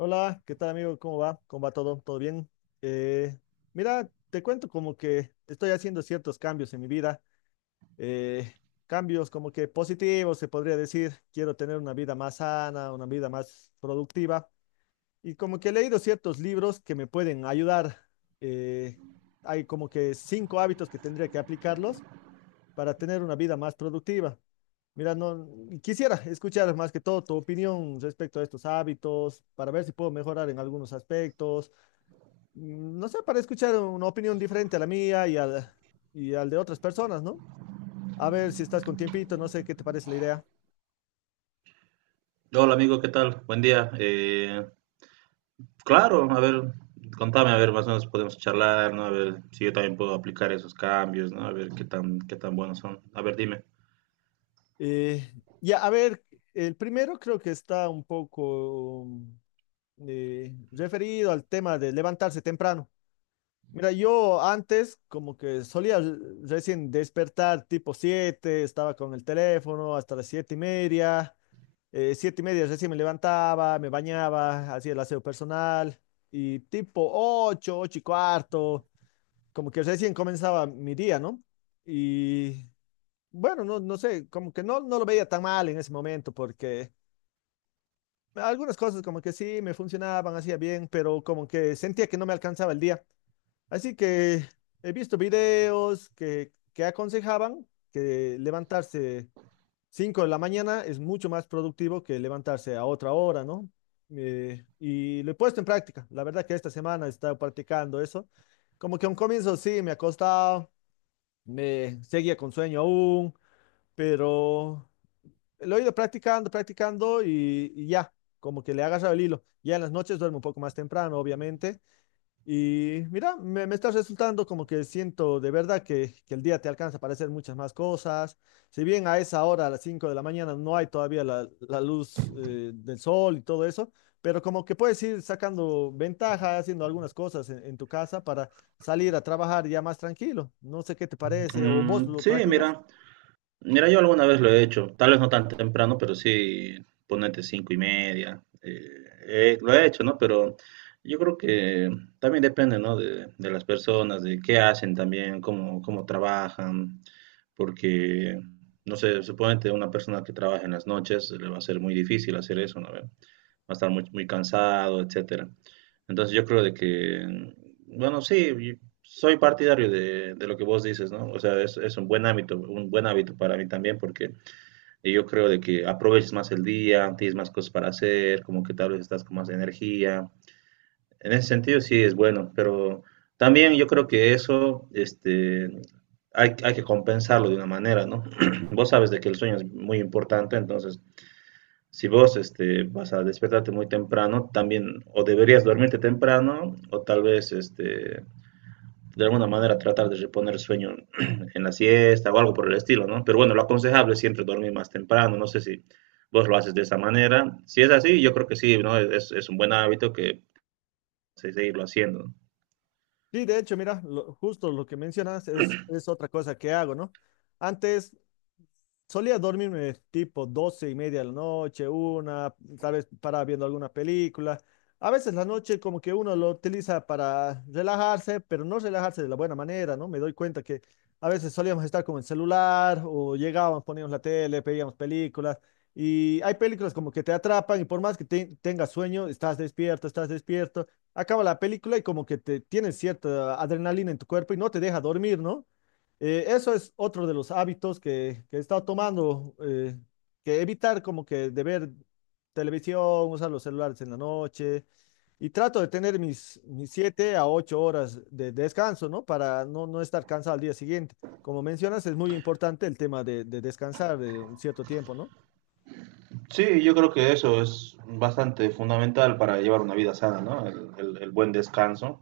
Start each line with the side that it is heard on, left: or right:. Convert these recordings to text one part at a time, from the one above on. left: Hola, ¿qué tal amigo? ¿Cómo va? ¿Cómo va todo? ¿Todo bien? Eh, Mira, te cuento como que estoy haciendo ciertos cambios en mi vida, eh, cambios como que positivos, se podría decir. Quiero tener una vida más sana, una vida más productiva y como que he leído ciertos libros que me pueden ayudar. Eh, Hay como que cinco hábitos que tendría que aplicarlos para tener una vida más productiva. Mira, no quisiera escuchar más que todo tu opinión respecto a estos hábitos, para ver si puedo mejorar en algunos aspectos. No sé, para escuchar una opinión diferente a la mía y al de otras personas, ¿no? A ver si estás con tiempito, no sé qué te parece la idea.
right: Hola amigo, ¿qué tal? Buen día. Claro, a ver, contame, a ver, más o menos podemos charlar, ¿no? A ver si yo también puedo aplicar esos cambios, ¿no? A ver qué tan buenos son. A ver, dime.
left: Eh, ya, a ver, el primero creo que está un poco referido al tema de levantarse temprano. Mira, yo antes como que recién despertar tipo 7, estaba con el teléfono hasta las 7 y media, 7 y media recién me levantaba, me bañaba, hacía el aseo personal y tipo 8, 8 y cuarto, como que recién comenzaba mi día, ¿no? Y bueno, no sé, como que no lo veía tan mal en ese momento porque algunas cosas como que sí me funcionaban, hacía bien, pero como que sentía que no me alcanzaba el día. Así que he visto videos que aconsejaban que levantarse 5 de la mañana es mucho más productivo que levantarse a otra hora, ¿no? Y lo he puesto en práctica. La verdad que esta semana he estado practicando eso. Como que a un comienzo sí me ha costado, me seguía con sueño aún, pero lo he ido practicando, practicando y ya, como que le he agarrado el hilo. Ya en las noches duermo un poco más temprano, obviamente y mira, me está resultando como que siento de verdad que el día te alcanza para hacer muchas más cosas. Si bien a esa hora, a las 5 de la mañana, no hay todavía la luz del sol y todo eso, pero como que puedes ir sacando ventaja, haciendo algunas cosas en tu casa para salir a trabajar ya más tranquilo. No sé qué te parece o vos
right: Mm,
left: lo
right: sí,
left: practicas.
right: mira. Mira, yo alguna vez lo he hecho, tal vez no tan temprano, pero sí, ponete cinco y media, lo he hecho, ¿no? Pero yo creo que también depende, ¿no? De las personas, de qué hacen también, cómo trabajan, porque, no sé, suponete una persona que trabaja en las noches, le va a ser muy difícil hacer eso, ¿no? A estar muy cansado, etcétera. Entonces yo creo de que, bueno, sí, yo soy partidario de lo que vos dices, ¿no? O sea, es un buen hábito para mí también, porque yo creo de que aproveches más el día, tienes más cosas para hacer, como que tal vez estás con más energía. En ese sentido sí es bueno, pero también yo creo que eso, este, hay que compensarlo de una manera, ¿no? Vos sabes de que el sueño es muy importante, entonces si vos este, vas a despertarte muy temprano, también o deberías dormirte temprano o tal vez este, de alguna manera tratar de reponer sueño en la siesta o algo por el estilo, ¿no? Pero bueno, lo aconsejable es siempre dormir más temprano, no sé si vos lo haces de esa manera. Si es así, yo creo que sí, ¿no? Es un buen hábito que se seguirlo haciendo. ¿No?
left: Sí, de hecho, mira, justo lo que mencionas es otra cosa que hago, ¿no? Antes solía dormirme tipo 12 y media de la noche, una, tal vez paraba viendo alguna película. A veces la noche como que uno lo utiliza para relajarse, pero no relajarse de la buena manera, ¿no? Me doy cuenta que a veces solíamos estar con el celular o llegábamos, poníamos la tele, pedíamos películas y hay películas como que te atrapan y por más que tengas sueño, estás despierto, acaba la película y como que te tienes cierta adrenalina en tu cuerpo y no te deja dormir, ¿no? Eso es otro de los hábitos que he estado tomando, que evitar como que de ver televisión, usar los celulares en la noche y trato de tener mis 7 a 8 horas de descanso, ¿no? Para no estar cansado al día siguiente. Como mencionas, es muy importante el tema de descansar de un cierto tiempo, ¿no?
right: Sí, yo creo que eso es bastante fundamental para llevar una vida sana, ¿no? El buen descanso.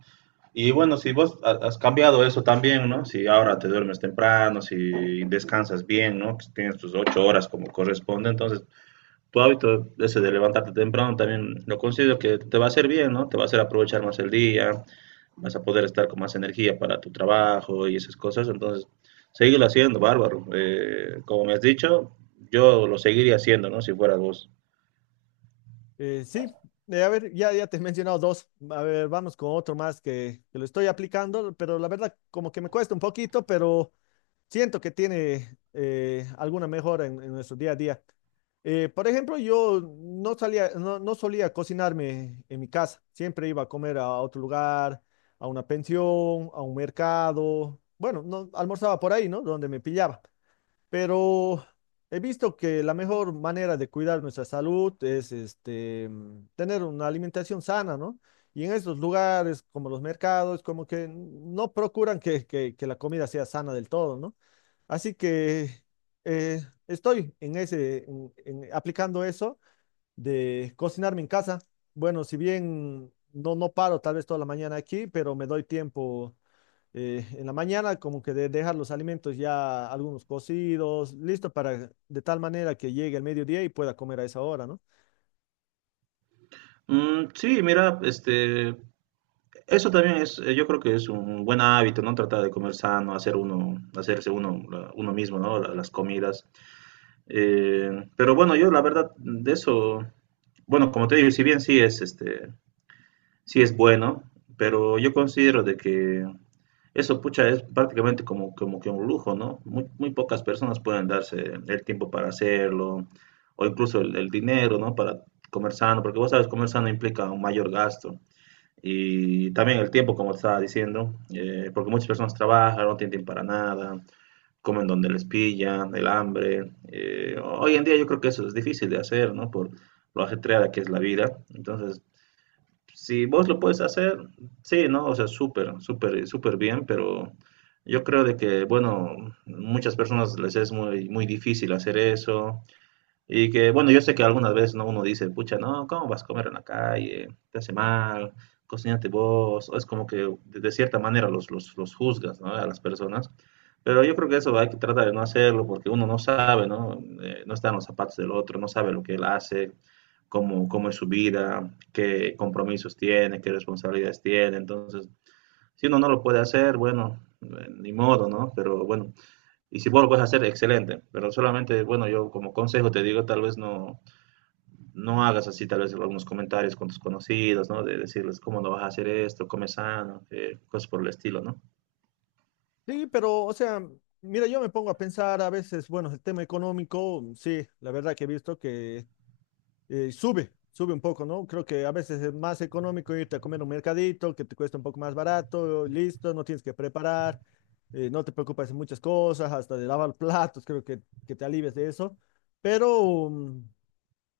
right: Y bueno, si vos has cambiado eso también, ¿no? Si ahora te duermes temprano, si descansas bien, ¿no? Que tienes tus 8 horas como corresponde, entonces tu hábito ese de levantarte temprano también lo considero que te va a hacer bien, ¿no? Te va a hacer aprovechar más el día, vas a poder estar con más energía para tu trabajo y esas cosas, entonces seguirlo haciendo, bárbaro. Como me has dicho, yo lo seguiría haciendo, ¿no? Si fuera vos.
left: Sí, a ver, ya te he mencionado dos. A ver, vamos con otro más que lo estoy aplicando, pero la verdad como que me cuesta un poquito, pero siento que tiene alguna mejora en nuestro día a día. Por ejemplo, yo no salía, no solía cocinarme en mi casa. Siempre iba a comer a otro lugar, a una pensión, a un mercado. Bueno, no almorzaba por ahí, ¿no? Donde me pillaba. Pero he visto que la mejor manera de cuidar nuestra salud es este, tener una alimentación sana, ¿no? Y en estos lugares, como los mercados, como que no procuran que la comida sea sana del todo, ¿no? Así que eh, estoy en ese, aplicando eso de cocinarme en casa. Bueno, si bien no paro tal vez toda la mañana aquí, pero me doy tiempo en la mañana como que de dejar los alimentos ya algunos cocidos, listo para de tal manera que llegue el mediodía y pueda comer a esa hora, ¿no?
right: Mm, sí, mira, este, eso también es, yo creo que es un buen hábito, ¿no? Tratar de comer sano, hacer uno, hacerse uno, uno mismo, ¿no? Las comidas. Eh, pero bueno, yo la verdad de eso, bueno, como te digo, si bien sí es, este, sí es bueno, pero yo considero de que eso, pucha, es prácticamente como, como que un lujo, ¿no? Muy pocas personas pueden darse el tiempo para hacerlo, o incluso el dinero, ¿no? Para comer sano, porque vos sabes, comer sano implica un mayor gasto. Y también el tiempo, como estaba diciendo, porque muchas personas trabajan, no tienen tiempo para nada, comen donde les pillan el hambre. Hoy en día yo creo que eso es difícil de hacer, ¿no? Por lo ajetreada que es la vida. Entonces, si vos lo puedes hacer, sí, ¿no? O sea, súper bien, pero yo creo de que, bueno, muchas personas les es muy difícil hacer eso. Y que, bueno, yo sé que algunas veces ¿no? Uno dice, pucha, no, ¿cómo vas a comer en la calle? Te hace mal, cocínate vos. O es como que de cierta manera los juzgas, ¿no? A las personas. Pero yo creo que eso hay que tratar de no hacerlo porque uno no sabe, ¿no? No está en los zapatos del otro, no sabe lo que él hace, cómo es su vida, qué compromisos tiene, qué responsabilidades tiene. Entonces, si uno no lo puede hacer, bueno, ni modo, ¿no? Pero bueno, y si vos lo puedes hacer, excelente. Pero solamente, bueno, yo como consejo te digo, tal vez no, no hagas así, tal vez algunos comentarios con tus conocidos, ¿no? De decirles, ¿cómo no vas a hacer esto? Come sano, cosas por el estilo, ¿no?
left: Sí, pero o sea, mira, yo me pongo a pensar a veces, bueno, el tema económico, sí, la verdad que he visto que sube, sube un poco, ¿no? Creo que a veces es más económico irte a comer un mercadito que te cuesta un poco más barato, listo, no tienes que preparar, no te preocupas de muchas cosas, hasta de lavar platos, creo que te alivias de eso. Pero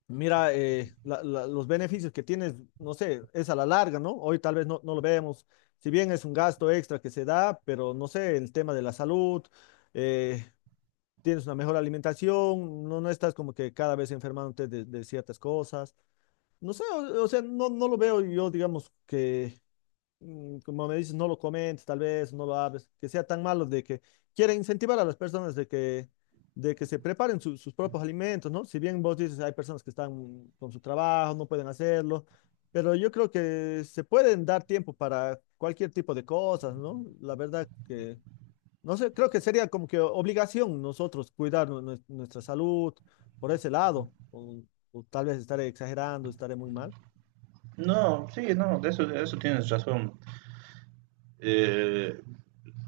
left: mira, los beneficios que tienes, no sé, es a la larga, ¿no? Hoy tal vez no lo vemos, si bien es un gasto extra que se da, pero no sé, el tema de la salud, eh, tienes una mejor alimentación, no estás como que cada vez enfermándote de ciertas cosas. No sé, o sea, no lo veo yo, digamos, que, como me dices, no lo comentes, tal vez, no lo hables, que sea tan malo de que quiere incentivar a las personas de de que se preparen sus propios alimentos, ¿no? Si bien vos dices, hay personas que están con su trabajo, no pueden hacerlo, pero yo creo que se pueden dar tiempo para cualquier tipo de cosas, ¿no? La verdad que, no sé, creo que sería como que obligación nosotros cuidar nuestra salud por ese lado, o tal vez estaré exagerando, estaré muy mal.
right: No, sí, no, de eso tienes razón. Eh,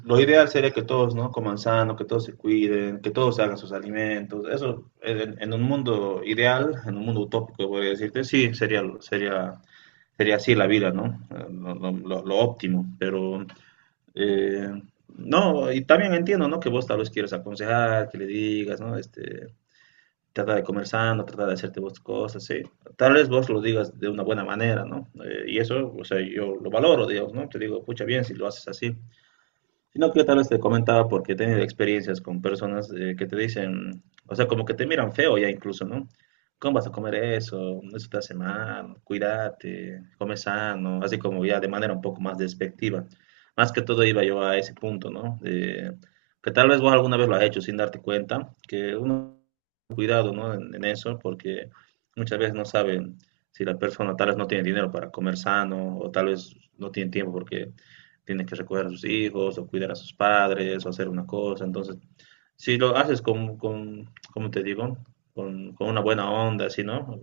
right: lo ideal sería que todos, ¿no? Coman sano, que todos se cuiden, que todos hagan sus alimentos. Eso, en un mundo ideal, en un mundo utópico, voy a decirte, sí, sería así la vida, ¿no? Lo óptimo, pero eh, no, y también entiendo, ¿no? Que vos tal vez quieras aconsejar, que le digas, ¿no? Este, trata de comer sano, trata de hacerte vos cosas, sí. Tal vez vos lo digas de una buena manera, ¿no? Y eso, o sea, yo lo valoro, Dios, ¿no? Te digo, pucha, bien si lo haces así. Sino que tal vez te comentaba porque he tenido experiencias con personas que te dicen, o sea, como que te miran feo ya incluso, ¿no? ¿Cómo vas a comer eso? Eso te hace mal, cuídate, come sano, así como ya de manera un poco más despectiva. Más que todo iba yo a ese punto, ¿no? Que tal vez vos alguna vez lo has hecho sin darte cuenta, que uno cuidado, ¿no? En eso, porque muchas veces no saben si la persona tal vez no tiene dinero para comer sano o tal vez no tiene tiempo porque tiene que recordar a sus hijos o cuidar a sus padres o hacer una cosa. Entonces, si lo haces con ¿cómo te digo? Con una buena onda, así, ¿no?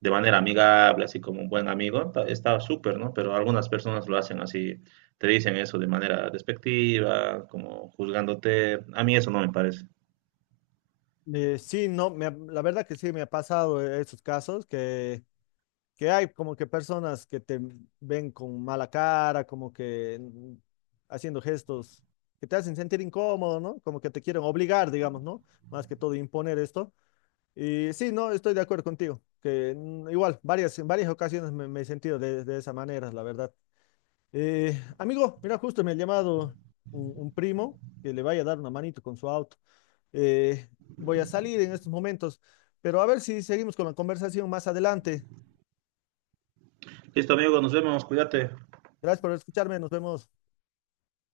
right: De manera amigable, así como un buen amigo, está súper, ¿no? Pero algunas personas lo hacen así, te dicen eso de manera despectiva, como juzgándote. A mí eso no me parece.
left: Sí, no, la verdad que sí me ha pasado esos casos que hay como que personas que te ven con mala cara, como que haciendo gestos que te hacen sentir incómodo, ¿no? Como que te quieren obligar, digamos, ¿no? Más que todo imponer esto. Y sí, no, estoy de acuerdo contigo, que igual, en varias ocasiones me he sentido de esa manera, la verdad. Amigo, mira, justo me ha llamado un primo que le vaya a dar una manito con su auto. Eh, Voy a salir en estos momentos, pero a ver si seguimos con la conversación más adelante.
right: Listo, amigo, nos vemos, cuídate.
left: Gracias por escucharme, nos vemos.